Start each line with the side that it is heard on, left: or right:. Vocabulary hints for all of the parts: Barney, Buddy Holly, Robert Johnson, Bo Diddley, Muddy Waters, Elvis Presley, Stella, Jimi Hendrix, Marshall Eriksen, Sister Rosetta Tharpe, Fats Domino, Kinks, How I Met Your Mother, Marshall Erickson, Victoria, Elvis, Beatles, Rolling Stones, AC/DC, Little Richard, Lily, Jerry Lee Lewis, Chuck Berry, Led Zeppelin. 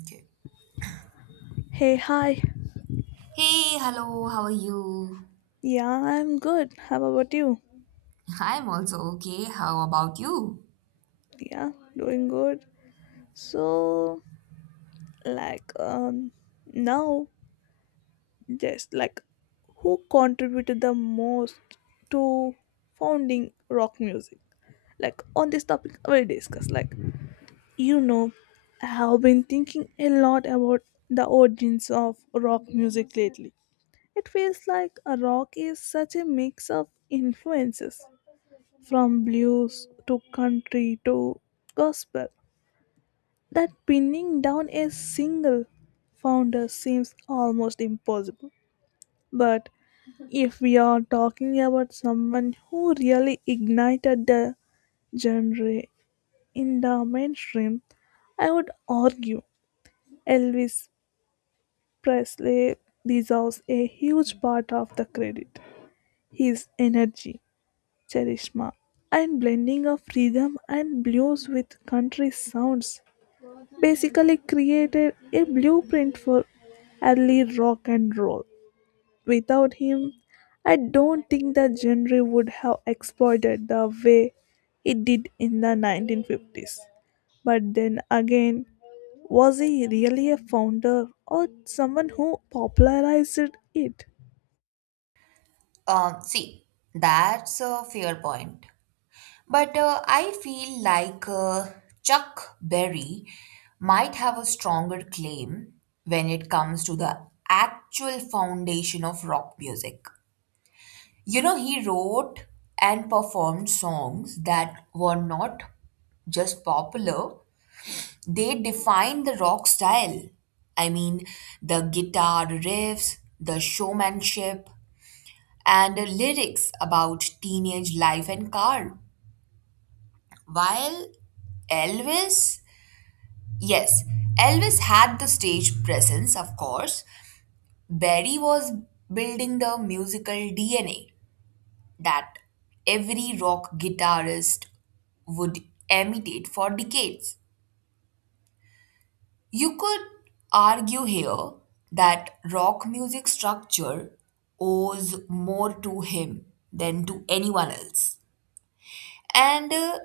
right: Okay.
left: Hey, hi.
right: Hey, hello, how are you?
left: Yeah, I'm good. How about you?
right: I'm also okay. How about you?
left: Yeah, Doing good. So, like, um, now, just like, who contributed the most to founding rock music? On this topic, we'll discuss. You know, I have been thinking a lot about the origins of rock music lately. It feels like a rock is such a mix of influences from blues to country to gospel. That pinning down a single founder seems almost impossible. But if we are talking about someone who really ignited the genre in the mainstream, I would argue Elvis Presley deserves a huge part of the credit. His energy, Charishma, and blending of rhythm and blues with country sounds basically created a blueprint for early rock and roll. Without him, I don't think the genre would have exploded the way it did in the 1950s. But then again, was he really a founder or someone who popularized it?
right: See, that's a fair point. But I feel like Chuck Berry might have a stronger claim when it comes to the actual foundation of rock music. You know, he wrote and performed songs that were not just popular. They defined the rock style. I mean, the guitar riffs, the showmanship, and the lyrics about teenage life and car. While Elvis, yes, Elvis had the stage presence, of course. Berry was building the musical DNA that every rock guitarist would imitate for decades. You could argue here that rock music structure owes more to him than to anyone else. And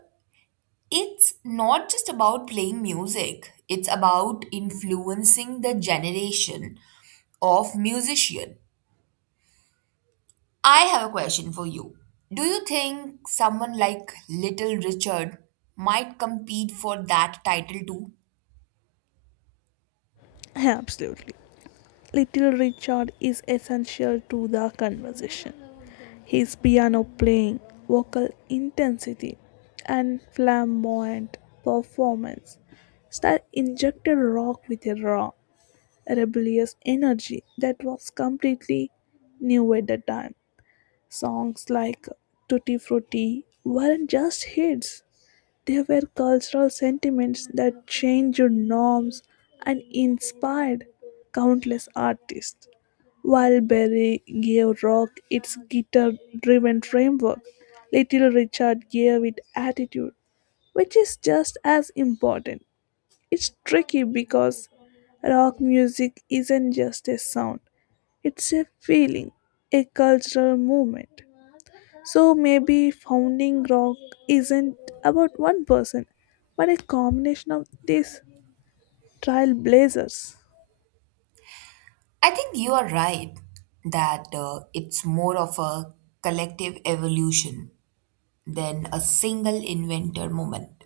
right: it's not just about playing music, it's about influencing the generation of musician. I have a question for you. Do you think someone like Little Richard might compete for that title too?
left: Absolutely. Little Richard is essential to the conversation. His piano playing, vocal intensity, and flamboyant performance style injected rock with a raw, rebellious energy that was completely new at the time. Songs like Tutti Frutti weren't just hits, there were cultural sentiments that changed norms and inspired countless artists. While Berry gave rock its guitar driven framework, Little Richard gave it attitude, which is just as important. It's tricky because rock music isn't just a sound, it's a feeling, a cultural movement. So maybe founding rock isn't about one person, but a combination of these trailblazers.
right: I think you are right that it's more of a collective evolution than a single inventor moment.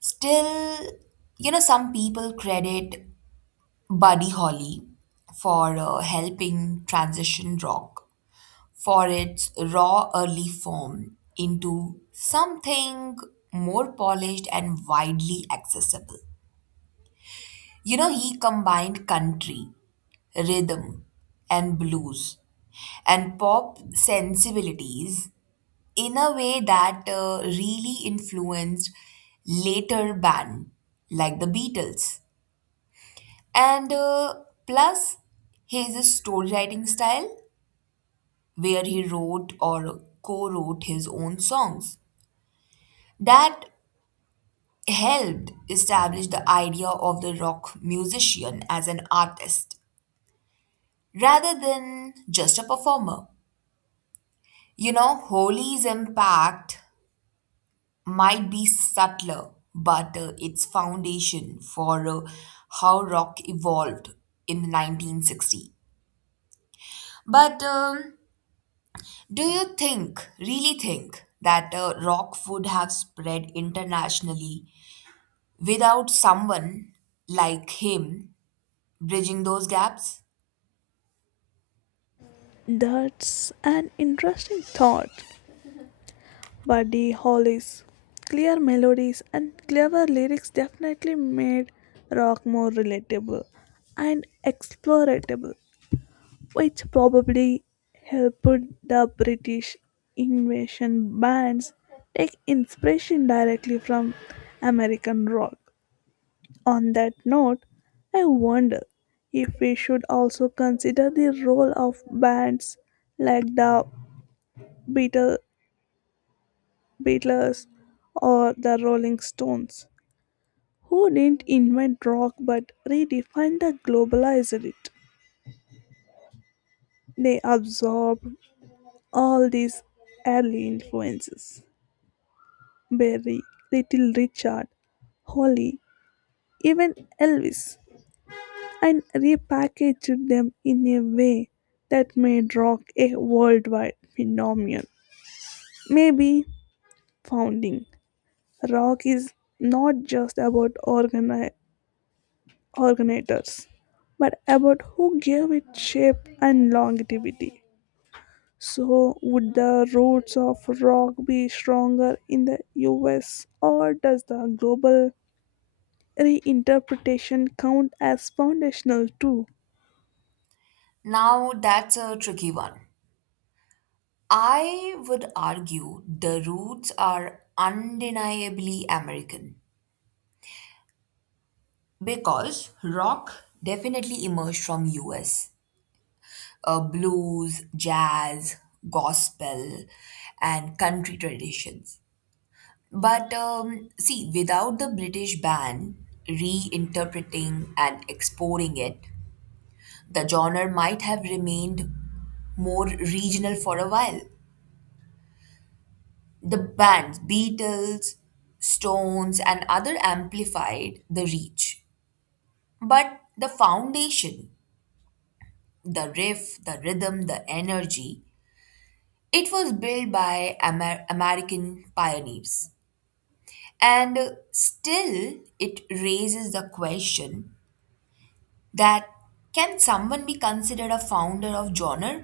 right: Still, you know, some people credit Buddy Holly for helping transition rock for its raw early form into something more polished and widely accessible. You know, he combined country rhythm and blues and pop sensibilities in a way that really influenced later band like the Beatles. And plus his storywriting style where he wrote or co-wrote his own songs that helped establish the idea of the rock musician as an artist rather than just a performer. You know, Holi's impact might be subtler, but its foundation for how rock evolved in 1960. But do you think, really think, that rock would have spread internationally without someone like him bridging those gaps?
left: That's an interesting thought. Buddy Holly's clear melodies and clever lyrics definitely made rock more relatable and exploratable, which probably helped the British invasion bands take inspiration directly from American rock. On that note, I wonder if we should also consider the role of bands like the Beatle- Beatles or the Rolling Stones, who didn't invent rock but redefined the globalized it. They absorbed all these early influences. Berry, Little Richard, Holly, even Elvis, and repackaged them in a way that made rock a worldwide phenomenon. Maybe founding rock is not just about organizers, but about who gave it shape and longevity. So, would the roots of rock be stronger in the US, or does the global reinterpretation count as foundational too?
right: Now, that's a tricky one. I would argue the roots are undeniably American. Because rock definitely emerged from US. Blues, jazz, gospel, and country traditions. But see, without the British ban reinterpreting and exporting it, the genre might have remained more regional for a while. The bands, Beatles, Stones, and other amplified the reach. But the foundation. The riff, the rhythm, the energy. It was built by American pioneers. And still, it raises the question that can someone be considered a founder of genre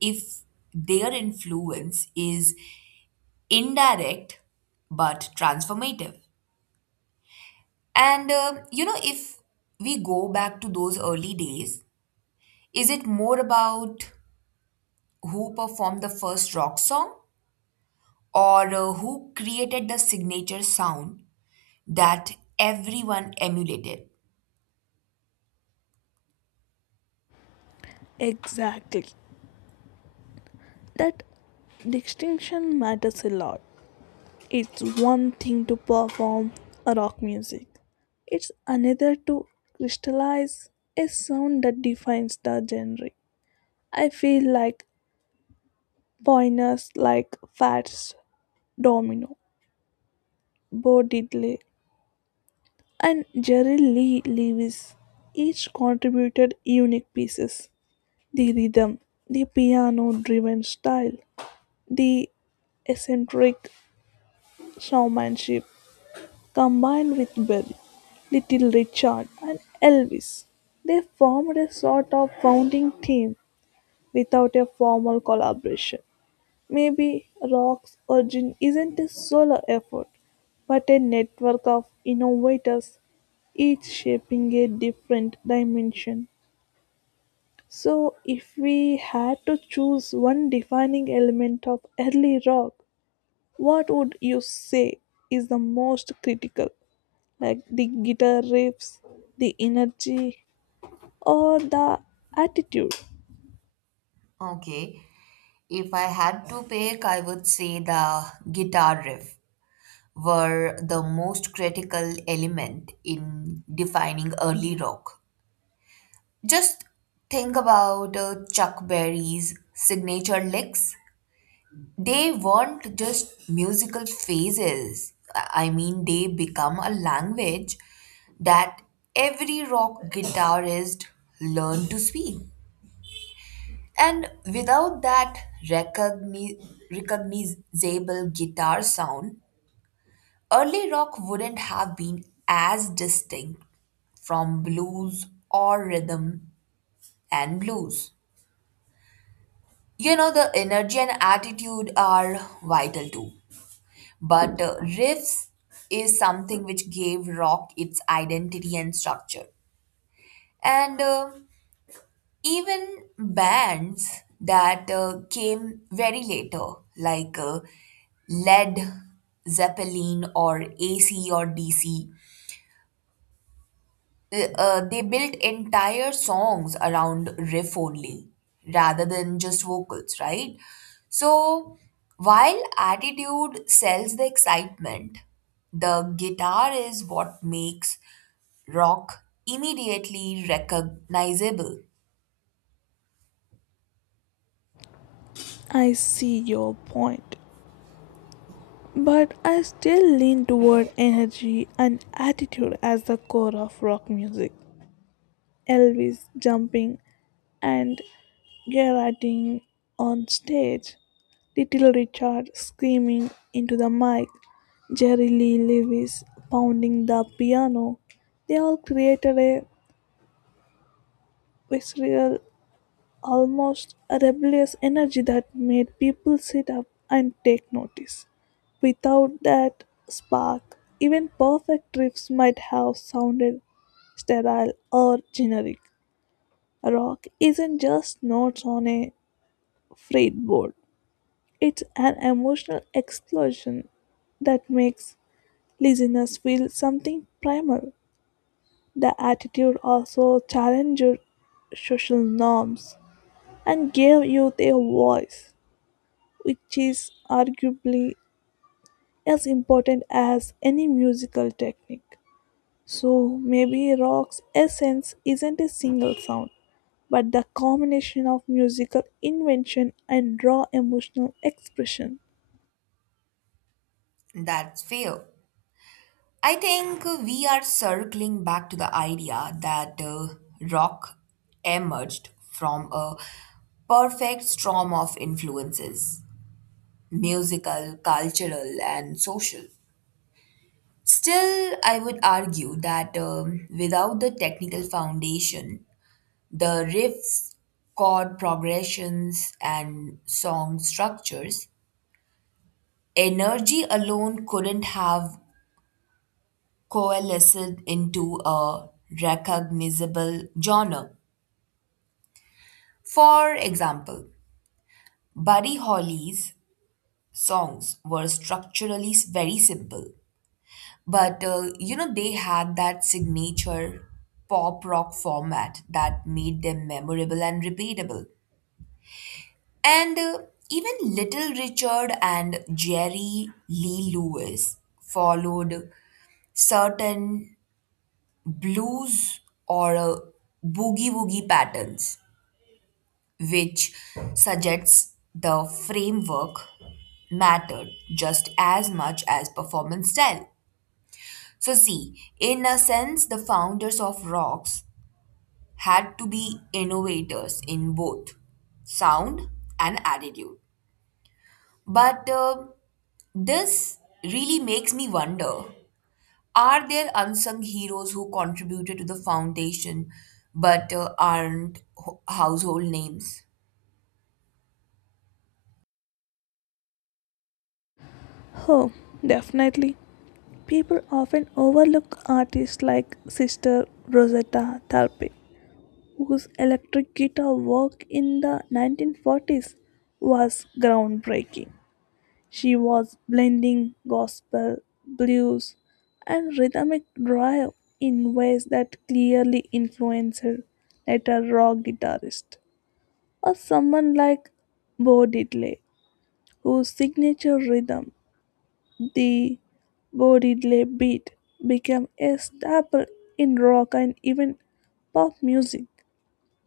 right: if their influence is indirect but transformative? And you know, if we go back to those early days, is it more about who performed the first rock song or who created the signature sound that everyone emulated?
left: Exactly, that distinction matters a lot. It's one thing to perform a rock music, it's another to crystallize a sound that defines the genre. I feel like pioneers like Fats Domino, Bo Diddley, and Jerry Lee Lewis each contributed unique pieces: the rhythm, the piano driven style, the eccentric showmanship. Combined with Bill, Little Richard, and Elvis, they formed a sort of founding team without a formal collaboration. Maybe Rock's origin isn't a solo effort, but a network of innovators, each shaping a different dimension. So, if we had to choose one defining element of early rock, what would you say is the most critical? Like the guitar riffs, the energy, or the attitude.
right: Okay. If I had to pick, I would say the guitar riff were the most critical element in defining early rock. Just think about Chuck Berry's signature licks. They weren't just musical phases. I mean, they become a language that every rock guitarist learned to speak. And without that recogni- recognizable guitar sound, early rock wouldn't have been as distinct from blues or rhythm and blues. You know, the energy and attitude are vital too. But riffs is something which gave rock its identity and structure. And even bands that came very later, like Led Zeppelin or AC or DC, they built entire songs around riff only rather than just vocals, right? So while attitude sells the excitement, the guitar is what makes rock immediately recognizable.
left: I see your point, but I still lean toward energy and attitude as the core of rock music. Elvis jumping and Gerarding on stage, Little Richard screaming into the mic, Jerry Lee Lewis pounding the piano, they all created a visceral almost a rebellious energy that made people sit up and take notice. Without that spark, even perfect riffs might have sounded sterile or generic. Rock isn't just notes on a fretboard, it's an emotional explosion that makes listeners feel something primal. The attitude also challenged social norms and gave youth a voice, which is arguably as important as any musical technique. So maybe rock's essence isn't a single sound, but the combination of musical invention and raw emotional expression.
right: That's fair. I think we are circling back to the idea that rock emerged from a perfect storm of influences musical, cultural, and social. Still, I would argue that without the technical foundation, the riffs, chord progressions, and song structures, energy alone couldn't have coalesced into a recognizable genre. For example, Buddy Holly's songs were structurally very simple. But you know, they had that signature pop rock format that made them memorable and repeatable. And even Little Richard and Jerry Lee Lewis followed certain blues or boogie woogie patterns, which suggests the framework mattered just as much as performance style. So, see, in a sense, the founders of rocks had to be innovators in both sound and attitude. But this really makes me wonder, are there unsung heroes who contributed to the foundation but aren't household names?
left: Oh, definitely. People often overlook artists like Sister Rosetta Tharpe, whose electric guitar work in the 1940s was groundbreaking. She was blending gospel, blues, and rhythmic drive in ways that clearly influenced later rock guitarists, or someone like Bo Diddley, whose signature rhythm, the Bo Diddley beat, became a staple in rock and even pop music.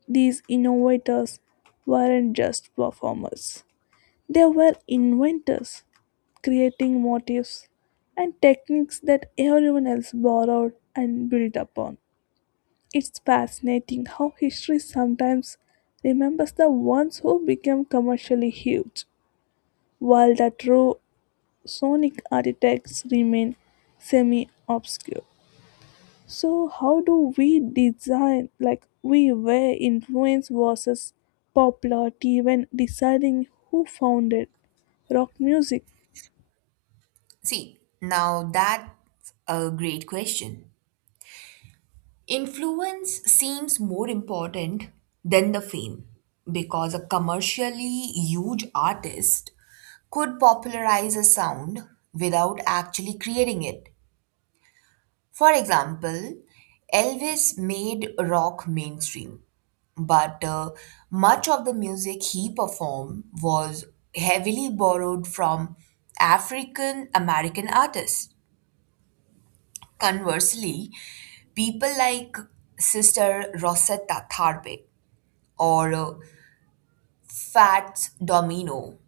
left: These innovators weren't just performers; they were inventors creating motifs and techniques that everyone else borrowed and built upon. It's fascinating how history sometimes remembers the ones who became commercially huge, while the true sonic architects remain semi obscure. So, how do we design, like, we weigh influence versus popularity when deciding who founded rock music?
right: See, now that's a great question. Influence seems more important than the fame because a commercially huge artist could popularize a sound without actually creating it. For example, Elvis made rock mainstream, but much of the music he performed was heavily borrowed from African American artists. Conversely, people like Sister Rosetta Tharpe or Fats Domino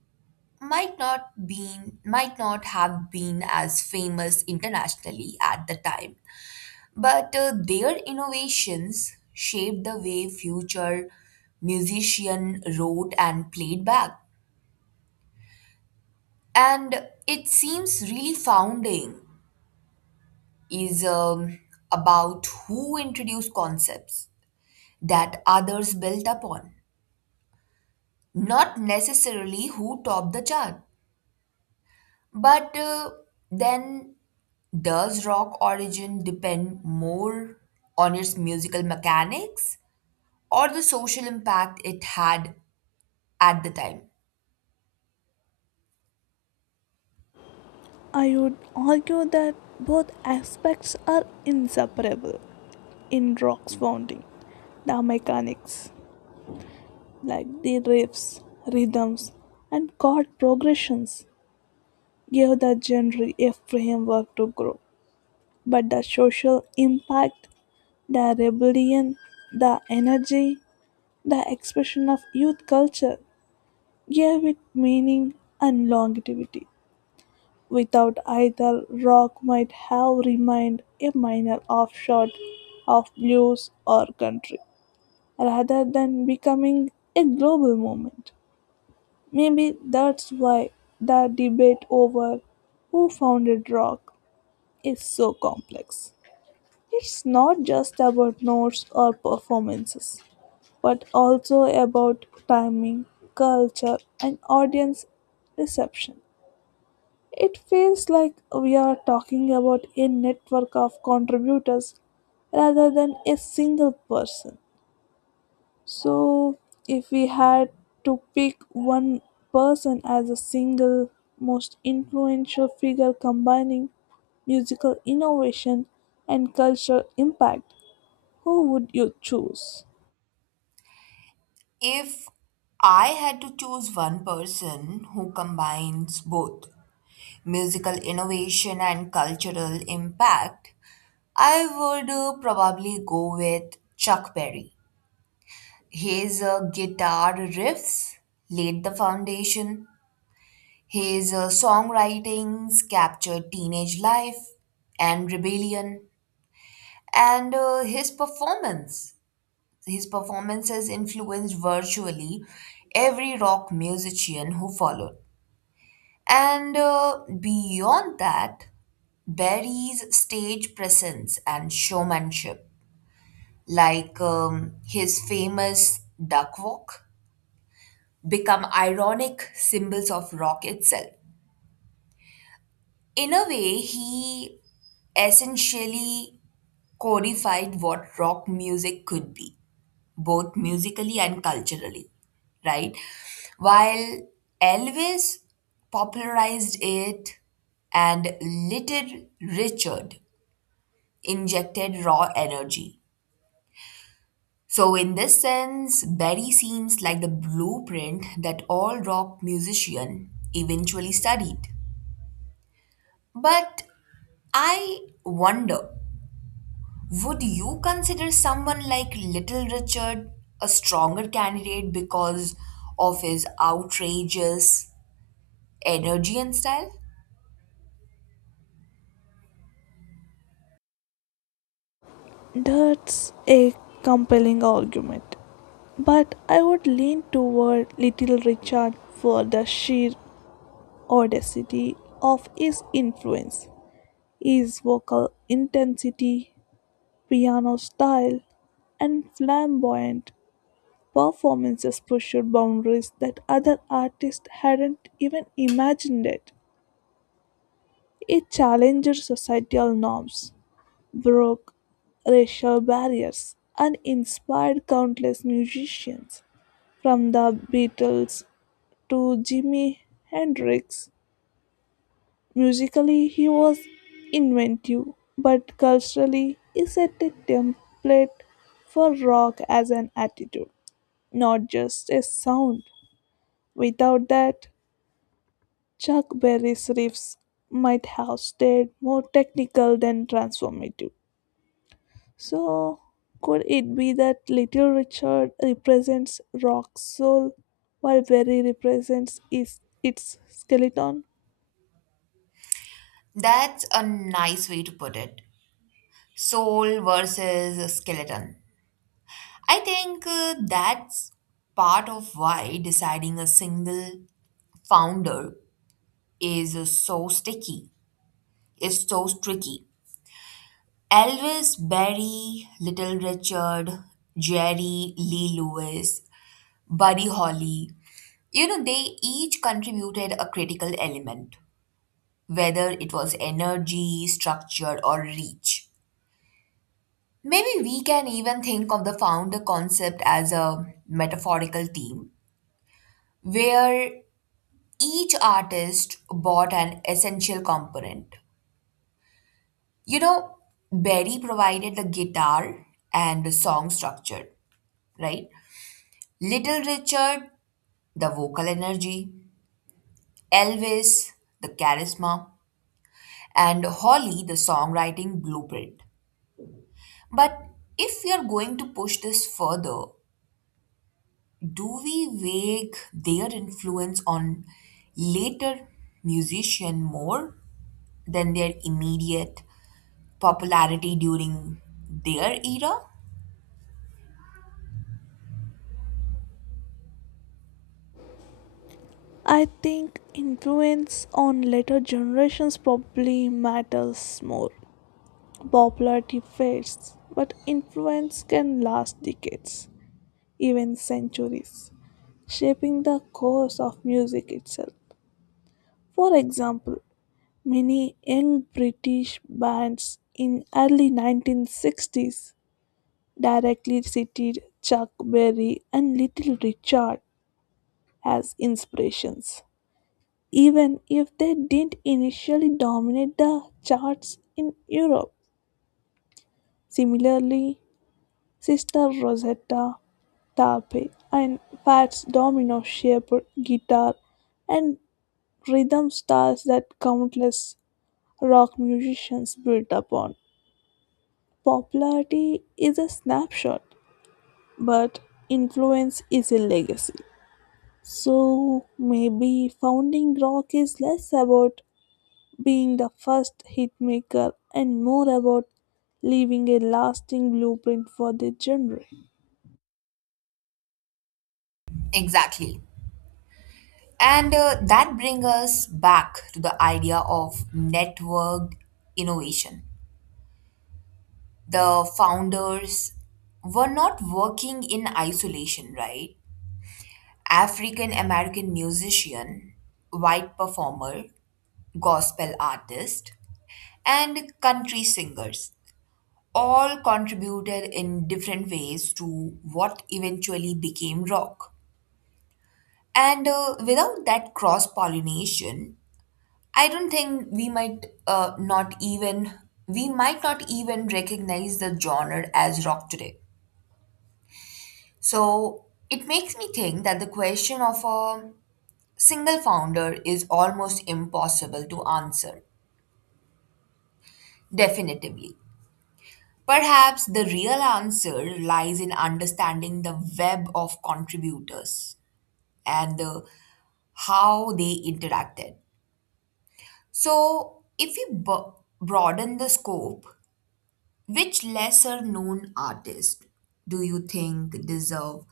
right: might not have been as famous internationally at the time, but their innovations shaped the way future musician wrote and played back. And it seems really founding is about who introduced concepts that others built upon, not necessarily who topped the chart. But then, does rock origin depend more on its musical mechanics or the social impact it had at the time?
left: I would argue that both aspects are inseparable in rock's founding. The mechanics, like the riffs, rhythms, and chord progressions, gave the genre a framework to grow. But the social impact, the rebellion, the energy, the expression of youth culture gave it meaning and longevity. Without either, rock might have remained a minor offshoot of blues or country rather than becoming a global movement. Maybe that's why the debate over who founded rock is so complex. It's not just about notes or performances, but also about timing, culture, and audience reception. It feels like we are talking about a network of contributors rather than a single person. So, if we had to pick one person as a single most influential figure combining musical innovation and cultural impact, who would you choose?
right: If I had to choose one person who combines both musical innovation and cultural impact, I would probably go with Chuck Berry. His guitar riffs laid the foundation. His songwritings captured teenage life and rebellion, and his performances influenced virtually every rock musician who followed. And beyond that, Berry's stage presence and showmanship, like his famous duck walk, become ironic symbols of rock itself. In a way, he essentially codified what rock music could be, both musically and culturally, right? While Elvis popularized it and Little Richard injected raw energy. So, in this sense, Berry seems like the blueprint that all rock musicians eventually studied. But I wonder, would you consider someone like Little Richard a stronger candidate because of his outrageous energy and style?
left: That's a compelling argument, but I would lean toward Little Richard for the sheer audacity of his influence. His vocal intensity, piano style, and flamboyant performances pushed boundaries that other artists hadn't even imagined it. It challenged societal norms, broke racial barriers, and inspired countless musicians, from the Beatles to Jimi Hendrix. Musically, he was inventive, but culturally, he set a template for rock as an attitude, not just a sound. Without that, Chuck Berry's riffs might have stayed more technical than transformative. So, could it be that Little Richard represents rock soul while Berry represents is its skeleton?
right: That's a nice way to put it. Soul versus skeleton. I think that's part of why deciding a single founder is uh, so sticky, is so tricky. Elvis, Barry, Little Richard, Jerry, Lee Lewis, Buddy Holly, you know, they each contributed a critical element, whether it was energy, structure, or reach. Maybe we can even think of the founder concept as a metaphorical team, where each artist bought an essential component. You know, Berry provided the guitar and the song structure, right? Little Richard, the vocal energy, Elvis, the charisma, and Holly the songwriting blueprint. But if we are going to push this further, do we weigh their influence on later musician more than their immediate popularity during their era?
left: I think influence on later generations probably matters more. Popularity fades, but influence can last decades, even centuries, shaping the course of music itself. For example, many young British bands in early 1960s directly cited Chuck Berry and Little Richard as inspirations, even if they didn't initially dominate the charts in Europe. Similarly, Sister Rosetta, Tape, and Fats Domino shaped guitar and rhythm styles that countless rock musicians built upon. Popularity is a snapshot, but influence is a legacy. So maybe founding rock is less about being the first hitmaker and more about leaving a lasting blueprint for the genre.
right: Exactly. And that brings us back to the idea of networked innovation. The founders were not working in isolation, right? African American musician, white performer, gospel artist, and country singers all contributed in different ways to what eventually became rock. And without that cross pollination, I don't think we might not even we might not even recognize the genre as rock today. So it makes me think that the question of a single founder is almost impossible to answer definitively. Perhaps the real answer lies in understanding the web of contributors and how they interacted. So, if we broaden the scope, which lesser known artist do you think deserve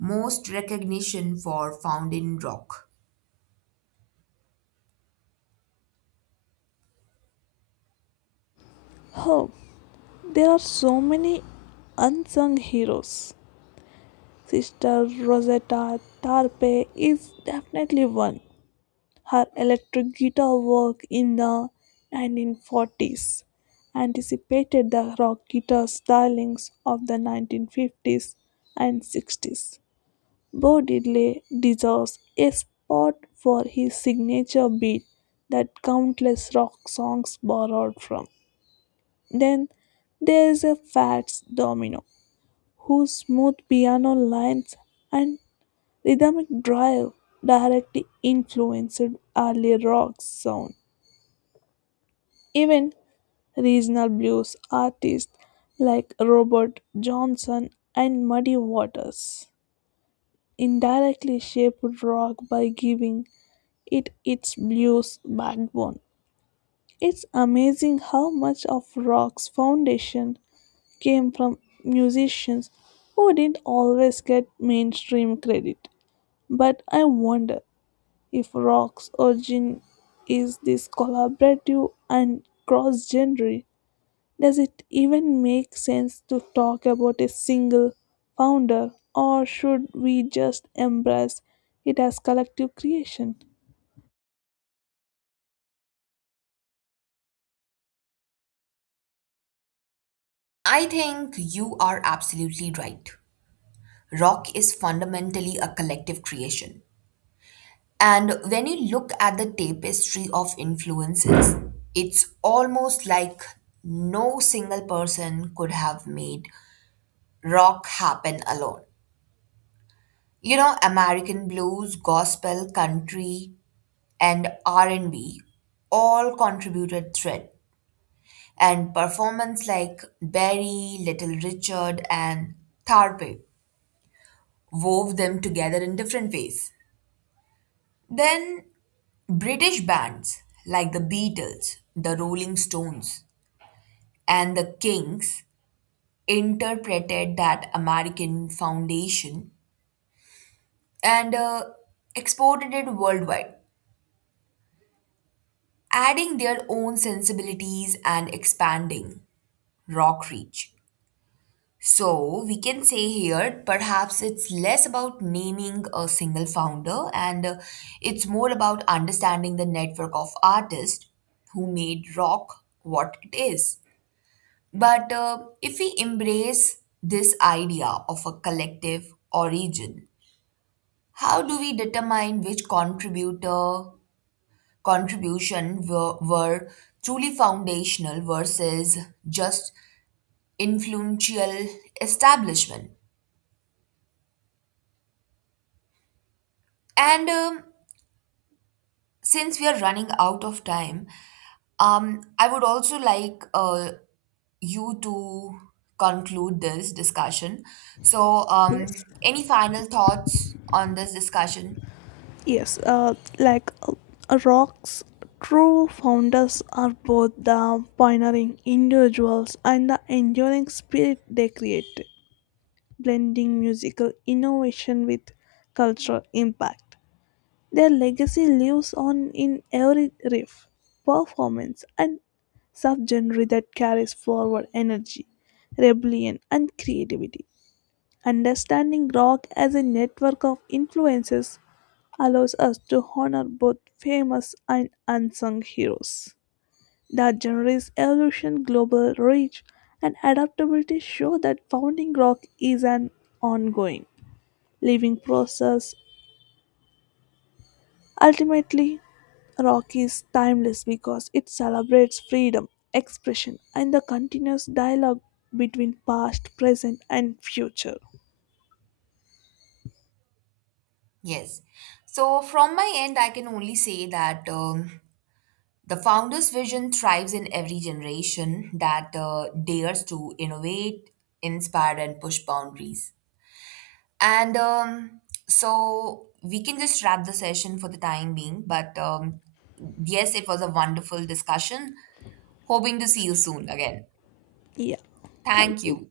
right: most recognition for Found in Rock?
left: Oh, there are so many unsung heroes. Sister Rosetta Tarpe is definitely one. Her electric guitar work in the 1940s anticipated the rock guitar stylings of the 1950s and 60s. Bo Diddley deserves a spot for his signature beat that countless rock songs borrowed from. Then there's a Fats Domino, whose smooth piano lines and rhythmic drive directly influenced early rock sound. Even regional blues artists like Robert Johnson and Muddy Waters indirectly shaped rock by giving it its blues backbone. It's amazing how much of rock's foundation came from musicians who didn't always get mainstream credit. But I wonder if rock's origin is this collaborative and cross genre. Does it even make sense to talk about a single founder, or should we just embrace it as collective creation?
right: I think you are absolutely right. Rock is fundamentally a collective creation. And when you look at the tapestry of influences, it's almost like no single person could have made rock happen alone. You know, American blues, gospel, country, and R&B all contributed thread and performance like Barry, Little Richard, and Tharpe wove them together in different ways. Then British bands like the Beatles, the Rolling Stones, and the Kinks interpreted that American foundation and exported it worldwide, adding their own sensibilities and expanding rock reach. So, we can say here perhaps it's less about naming a single founder and it's more about understanding the network of artists who made rock what it is. But if we embrace this idea of a collective origin, how do we determine which contributor contribution were truly foundational versus just influential establishment? And since we are running out of time, I would also like you to conclude this discussion. So,
left: Yes.
right: any final thoughts on this discussion?
left: Rock's true founders are both the pioneering individuals and the enduring spirit they create, blending musical innovation with cultural impact. Their legacy lives on in every riff, performance, and subgenre that carries forward energy, rebellion, and creativity. Understanding rock as a network of influences allows us to honor both famous and unsung heroes. The genre's evolution, global reach, and adaptability show that founding rock is an ongoing, living process. Ultimately, rock is timeless because it celebrates freedom, expression, and the continuous dialogue between past, present, and future.
right: Yes. So, from my end, I can only say that the founder's vision thrives in every generation that dares to innovate, inspire, and push boundaries. And so, we can just wrap the session for the time being. But yes, it was a wonderful discussion. Hoping to see you soon again.
left: Yeah, thank
right: Thank
left: you.
right: you.